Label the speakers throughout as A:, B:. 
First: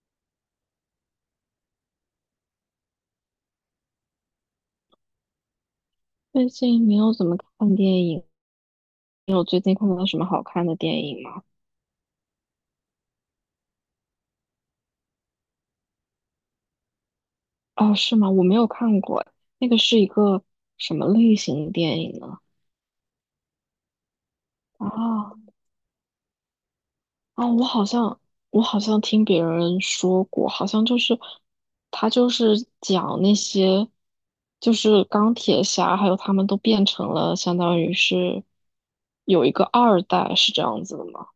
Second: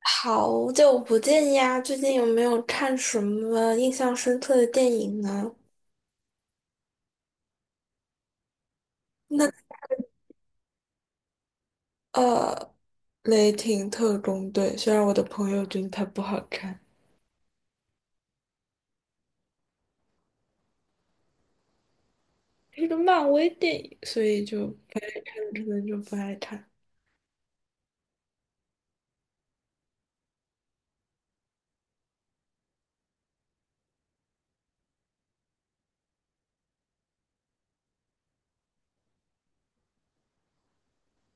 A: 好久不见呀，最近有没有看什么印象深刻的电影呢？
B: 最近没有怎么看电影，你有
A: 那
B: 最近看到什么好看的电影吗？
A: 呃，《雷霆特工队》，虽然我的朋友觉得它不好看，
B: 哦，是吗？我没有看过，那个是一个什么类型的电影呢？
A: 是个漫威电影，所以就可
B: 啊
A: 能就不爱看。
B: 我好像我好像听别人说过，好像就是他就是讲那些就是钢铁侠，还有他们都变成了相当于是有一个二代，是这样子的吗？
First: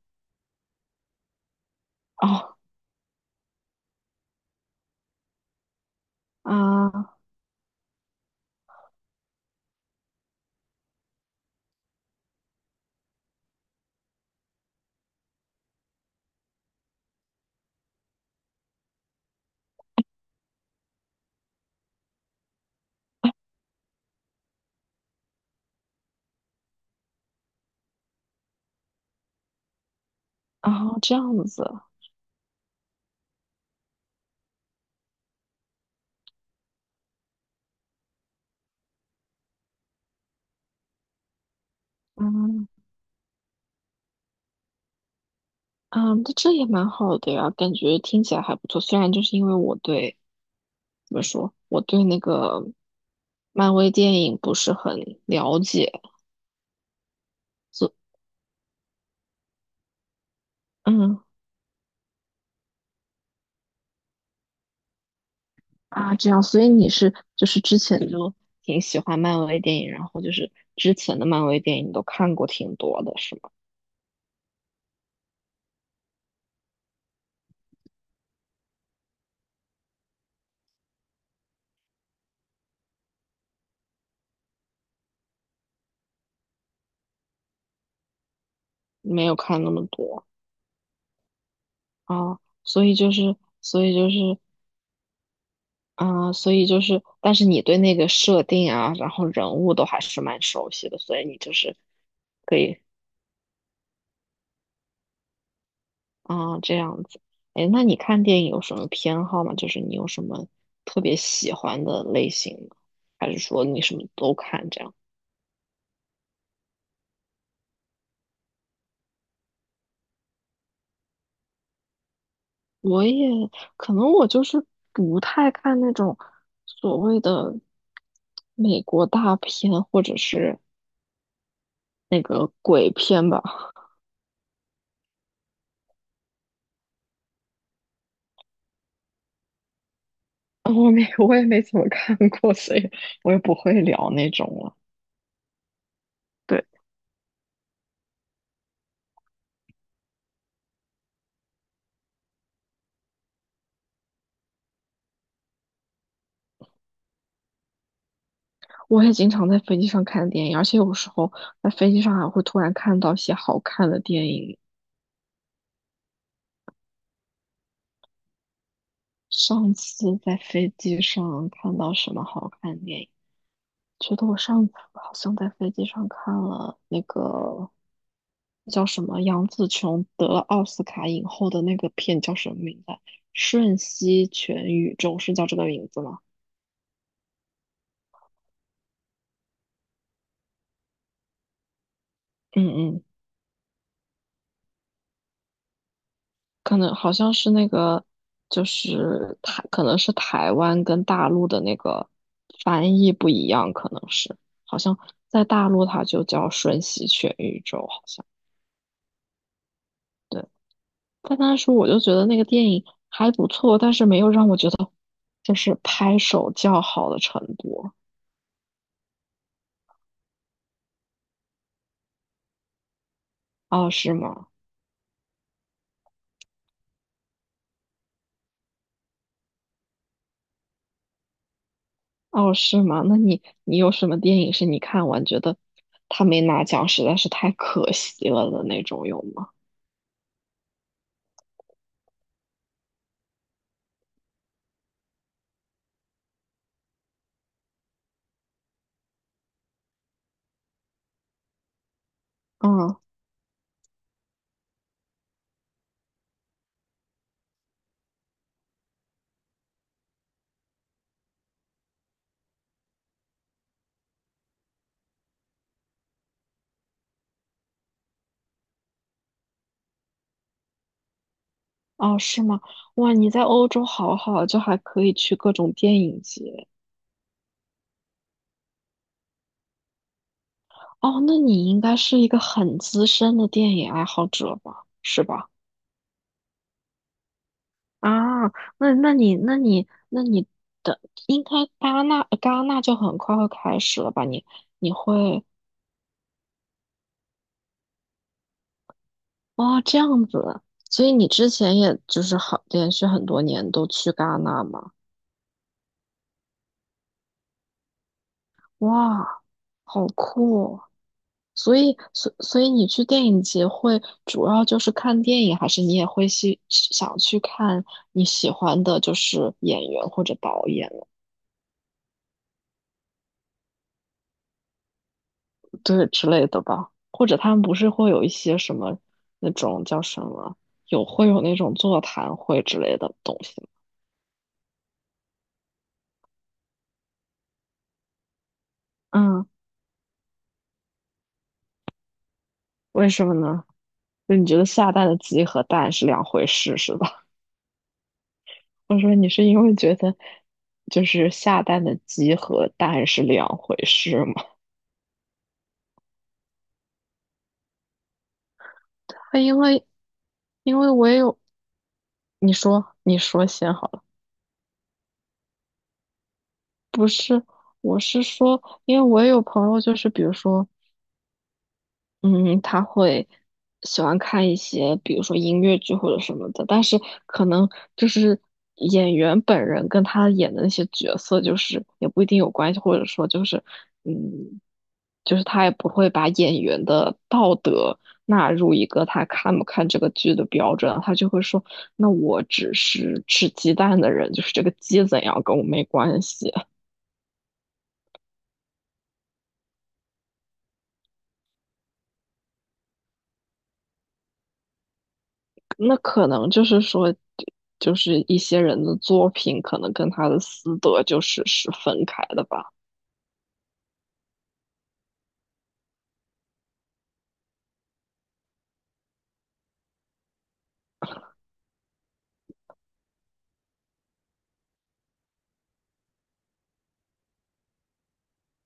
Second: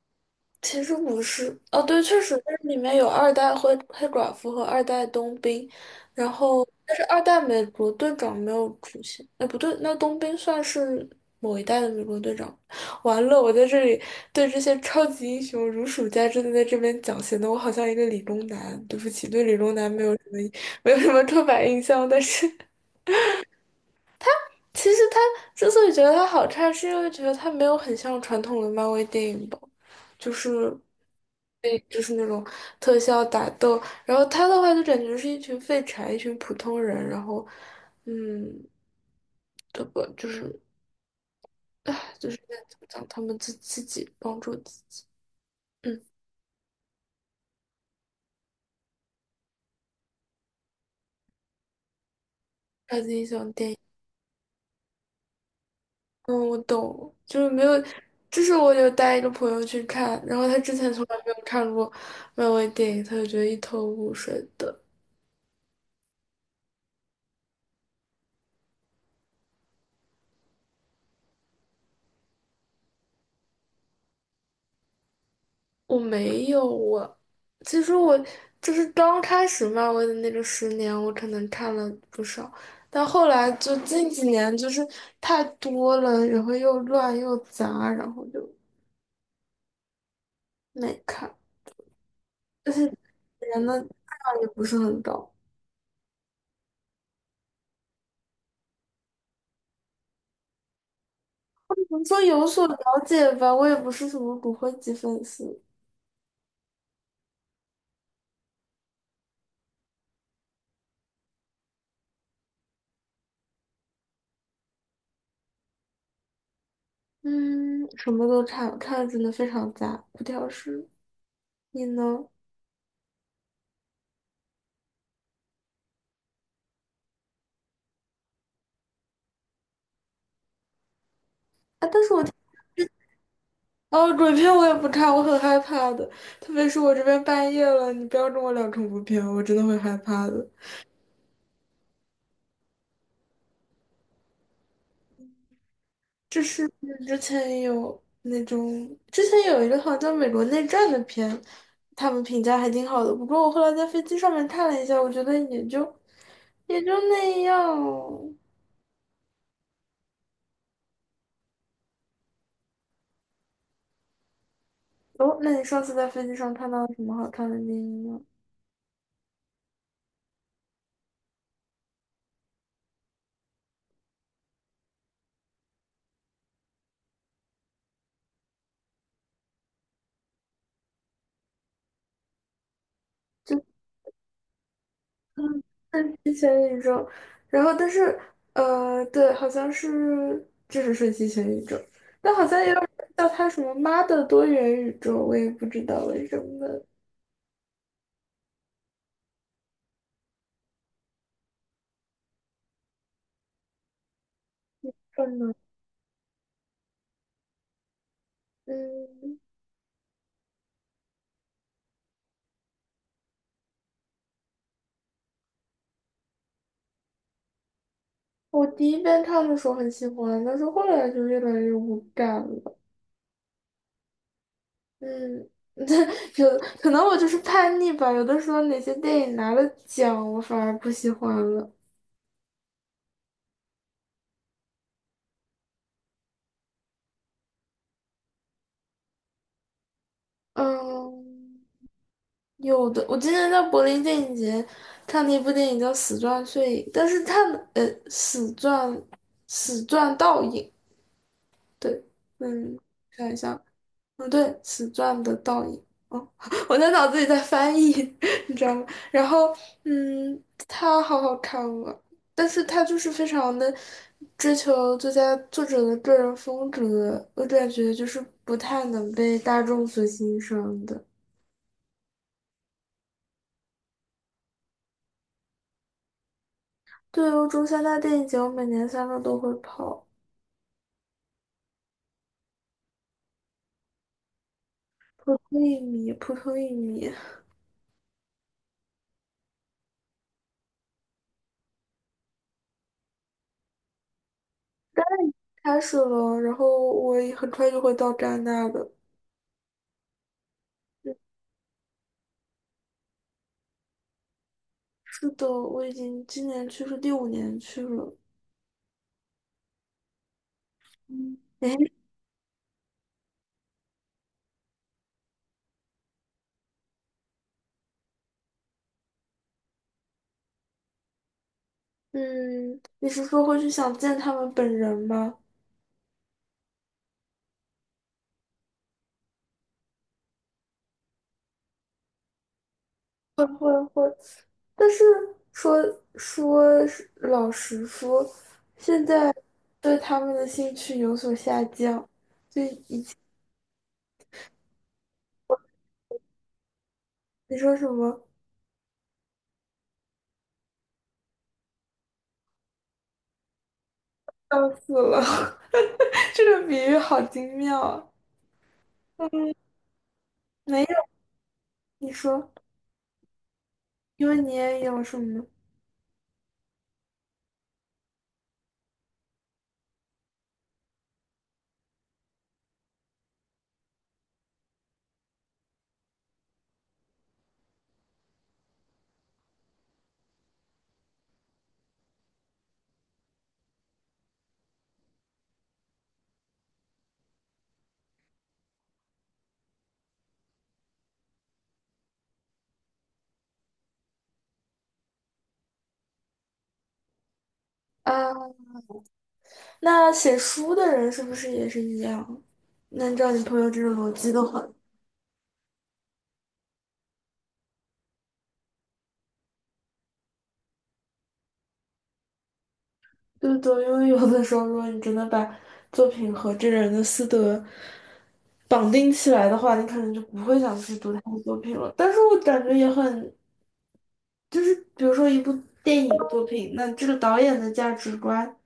A: 其实不是，哦，对，确实，但
B: 哦
A: 是里面有二代黑寡妇和二代冬兵，然后但是
B: 啊
A: 二代美国队长没有出现，哎，不对，那冬兵算是某一代的美国队长。完了，我在这里对这些超级英雄如数家珍的在这边讲，显得我好像一个理工男。对不起，对理工男没有什么刻板印象，但是其实他之所以觉得他好看，是因为觉得他没有很像传统的漫威电影吧。就是
B: 这样子。
A: 对，就是那种特效打斗，然后他的话就感觉是一群废柴，一群普通人，然后，嗯，这个就是，唉，就是在
B: 嗯
A: 怎么讲，他们自己帮助自己，嗯，
B: 嗯，这也蛮好的呀，感觉听起来还不错。虽然就是因为我对，怎么说，我对那个
A: 超级英雄电
B: 漫
A: 影，
B: 威电影不是很了解，
A: 嗯，我懂，就是没有，
B: 所
A: 就是我有带一个朋友去看，然后他之前从来
B: 嗯
A: 没有看过漫威电影，他就觉得一头雾水的，
B: 啊这样，所以你是就是之前就挺喜欢漫威电影，然后就是之前的漫威电影你都看过挺多的，是吗？
A: 我没有我，其实我就是刚开始漫威的那个10年，我可能看了不少，但后来就近几年就是太多了，然后又乱又杂，然后就
B: 没有看那么多。
A: 没看，
B: 啊，
A: 而且
B: 所以就是
A: 人的
B: 所
A: 质
B: 以就是
A: 量也不是很高。
B: 啊，所以就是，但是你对那个设定啊，然后人物都还是蛮熟悉的，所以你就是。
A: 怎么说有
B: 可
A: 所了
B: 以。
A: 解吧，我也不是什么骨灰级粉丝，
B: 啊，这样子。哎，那你看电影有什么偏好吗？就是你有什么特别喜欢的类型吗？还是说你什么都看这样？
A: 嗯，什么都看，看的真的非常杂，不挑食。你呢？
B: 我也可能我就是不太看那种所谓的美国大片或者是
A: 啊，但是
B: 那
A: 我
B: 个鬼片吧。
A: 哦，鬼片我也不看，我很害怕的，特别是我这边半夜了，你不要跟我聊恐怖片，我真的会害怕的。
B: 我没，我也没怎么看过，所以我也不会聊那种了。
A: 就
B: 对，
A: 是之前有那种，之前有一个好像美国内战的片，他们评价还挺好的，不过我后来在飞机上面看了一下，我觉得也就那样。
B: 我也经常在飞机上看电影，而且有时候在飞机上还会突然看到一些好看的电影。
A: 哦，那你上次在飞机上看到什么好看的电影吗？
B: 上次在飞机上看到什么好看的电影？觉得我上次好像在飞机上看了那个叫什么杨紫琼得了奥斯卡影后的那个片叫什么名字啊，瞬息全宇宙是叫这
A: 嗯，
B: 个名字
A: 是
B: 吗？
A: 之前宇宙，然后但是对，好像是就是瞬息全宇宙，但好像也有人
B: 嗯嗯，
A: 叫它什么“妈的多元宇宙”，我也不知道为什
B: 可
A: 么。
B: 能好像是那个，就是台，可能是台湾跟大陆的那个翻译不一样，可能是好像
A: 可
B: 在
A: 能，
B: 大陆它就叫瞬息全宇宙，好像。
A: 嗯，
B: 但当时我就觉得那个电影还不错，但是没有让我觉得就是拍手叫好的程度。
A: 我第一遍看的时候很喜欢，但是后来就越来越无感了。
B: 哦，是吗？
A: 嗯，有可能我就是叛逆吧，有的时候哪些电影拿了奖，我反而不喜欢了。
B: 哦，是吗？那你有什么电影是你看完觉得他没拿奖实在是太可惜了的那种有吗？
A: 嗯。有的，我之前在柏林电影节看了一部电影叫《死钻碎影》，但是它呃，《死钻，死钻倒影》对，嗯，
B: 嗯，
A: 看一下，嗯，对，《死钻的倒影》哦，我在脑子里在翻译，你知道吗？然后嗯，它好好看啊，但是它就是非常的追求作家作者的个人风格，我感觉就是不太能被大众所欣赏的。
B: 哦，是吗？哇，你在欧洲好好，就还可以去各种电影节。
A: 对，欧洲三大电影节，我每年3月都会跑，
B: 哦，那你应该是一个很资深的电影爱好者吧？是
A: 普
B: 吧？
A: 通一米，普通一米
B: 啊，那你的应该戛纳就很快会开始了吧？你你会
A: 开始了，然后我也很快就会到戛纳的。
B: 这样子，所以
A: 嗯
B: 你之前也就是好连续很多年都去戛纳嘛？
A: 是的，我已经今年去是第5年去了。
B: 哇，好酷哦。
A: 嗯，
B: 所
A: 诶，
B: 以所所以你去电影节会主要就是看电影，还是你也会去想去看你喜欢的就是演员或者导演？
A: 嗯，你是说会去想见他们本人吗？
B: 对之类的吧，或者他们不是会有一些什么那种叫什么，有会有那种座谈会之类的东
A: 会
B: 西吗。
A: 会会，但是说老实说，现在
B: 嗯，
A: 对他们的兴趣有所下降，对，以
B: 为
A: 前
B: 什么呢？就你觉得下蛋的鸡和蛋是两回事是吧？
A: 你说什么？
B: 我说你是因为觉得就是下蛋的鸡和蛋是两回事吗？
A: 笑死了，这个比喻好精妙啊！
B: 因为因
A: 没
B: 为
A: 有，
B: 我也有，
A: 你
B: 你
A: 说，
B: 说你说先好了，
A: 因为你也有什么
B: 不是，我是说，因为我也有朋友，就是比如说嗯，他会喜欢看一些，比如说音乐剧或者什么的，但是可能就是演员本人跟他演的那些角色，就是也不一定有关系，或者说就是，嗯，就是他也不会把演员的道德纳入一个他看不看这个剧的标准，他就会说，那我只是吃鸡蛋的人，就是这个鸡怎样跟我没关系。
A: 啊？那写书的人是不是也是一样？那按照你朋友这种逻辑的话，
B: 那可能就是说，就是一些人的作品可能跟他的私德就是是分开的吧？
A: 对不对？因为有的时候，如果你真的把作品和这个人的私德绑定起来的话，你可能就不会想去读他的作品了。但是我感觉也很就是比如说一部电影作品，那这个导演的价值观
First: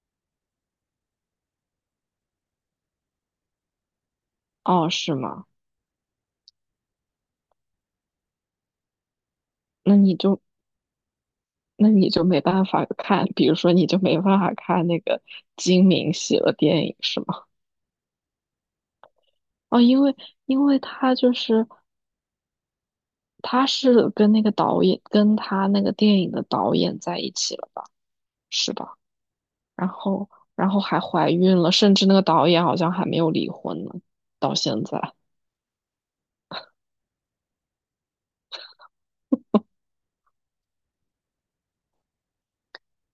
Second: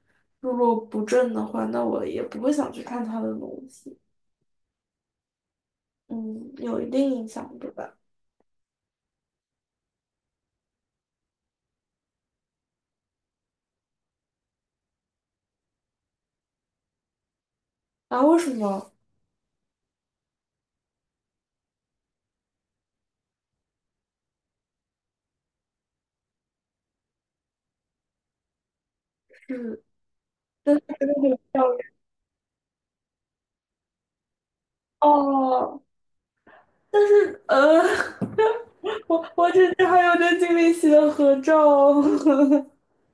A: 如果不正的话，那我也不会想去看他的东西。
B: 哦，是吗？
A: 嗯，有一定影响，对吧？
B: 那你就那你就没办法看，比如说你就没办法看那个金敏喜的电影是吗？
A: 啊，为什么？
B: 哦，因为因为他就是他是跟那个导演跟他那个电影的导演在一起了，是吧？
A: 是，
B: 然后然
A: 但
B: 后
A: 是
B: 还
A: 真的
B: 怀
A: 很
B: 孕
A: 漂
B: 了，
A: 亮
B: 甚至那个导演好像还没有离婚呢，到现在。
A: 哦。但是我之前还有跟金敏喜的合照。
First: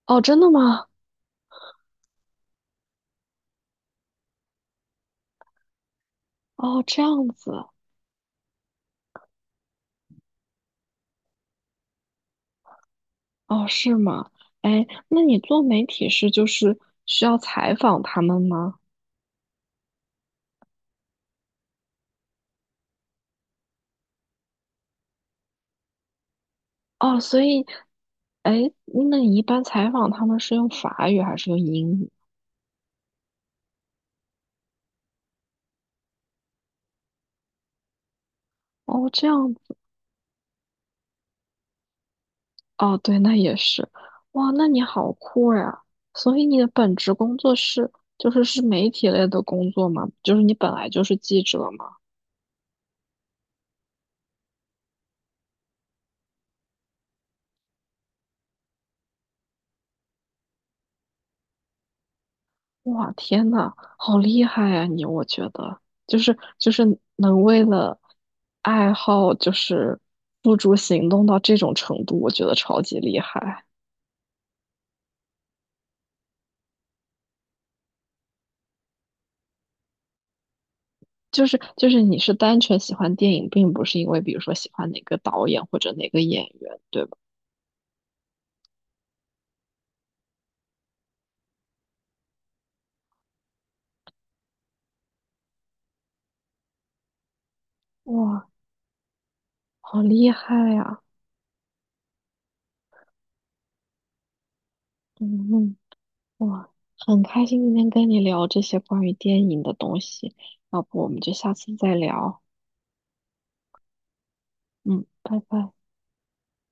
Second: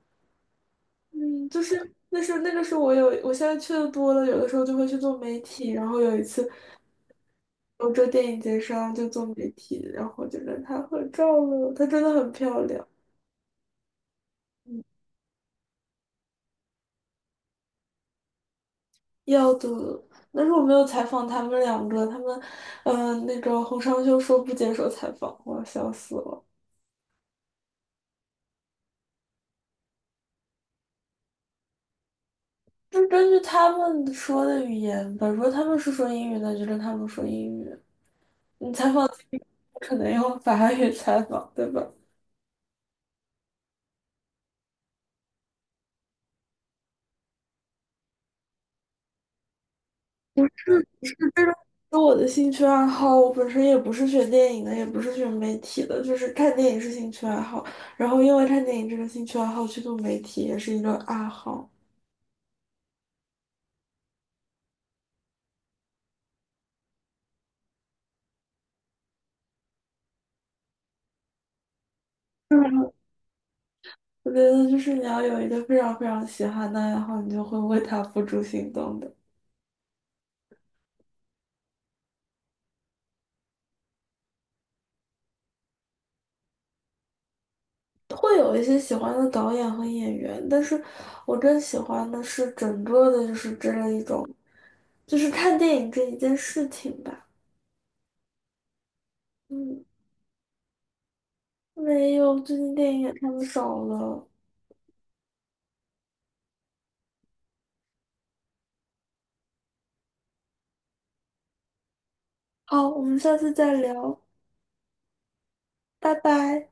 B: 哦，真的吗？
A: 嗯，就是那是那个时候我有，我现在去的多了，有的时候就会去做媒体，然后有一次。
B: 哦，这样子，
A: 欧洲电影节上就做媒体，然后就跟她合照了。她真的很漂亮，
B: 哦，是吗？哎，那你做媒体是就是需要采访他们吗？
A: 要的。但是我没有采访他们两个，他们，那个洪尚秀说不接受采访，我笑死了。
B: 哦，所以，哎，那你一般采访他们是用法语还是用英语？
A: 就是根据他们说的语言吧，如果他们是说英语，那就跟他们说英语。你采访
B: 哦，
A: 自
B: 这
A: 己
B: 样，
A: 可能用法语采访，对吧？
B: 哦，对，那也是，哇，那你好酷呀！所以你的本职工作是就是是媒体类的工作吗？就是你本来就是记者吗？
A: 那我的兴趣爱好，我本身也不是学电影的，也不是学媒体的，就是看电影是兴趣爱好。然后因为看电影这个兴趣爱好去做媒体也是一个爱好。
B: 哇，天呐，好厉害呀、你，我觉得就是能为了爱好就是付诸行动到这种程度，我觉得超
A: 嗯，
B: 级厉害。
A: 我觉得就是你要有一个非常非常喜欢的爱好，你就会为它付诸行动的。
B: 就是你是单纯喜欢电影，并不是因为比如说喜欢哪个导演或者哪个演员，对吧？
A: 会有一些喜欢的导演和演员，但是我更喜欢的是整个的，就是这样一种，就是看电影这一件事情吧。
B: 哇，
A: 嗯，
B: 好厉害呀、
A: 没有，最近电影也看的少了。
B: 嗯嗯，哇，很开心今天跟你聊这些关于电影的东西，要不我们就下次再聊。
A: 好，我们下次再聊。
B: 嗯，拜拜。
A: 拜拜。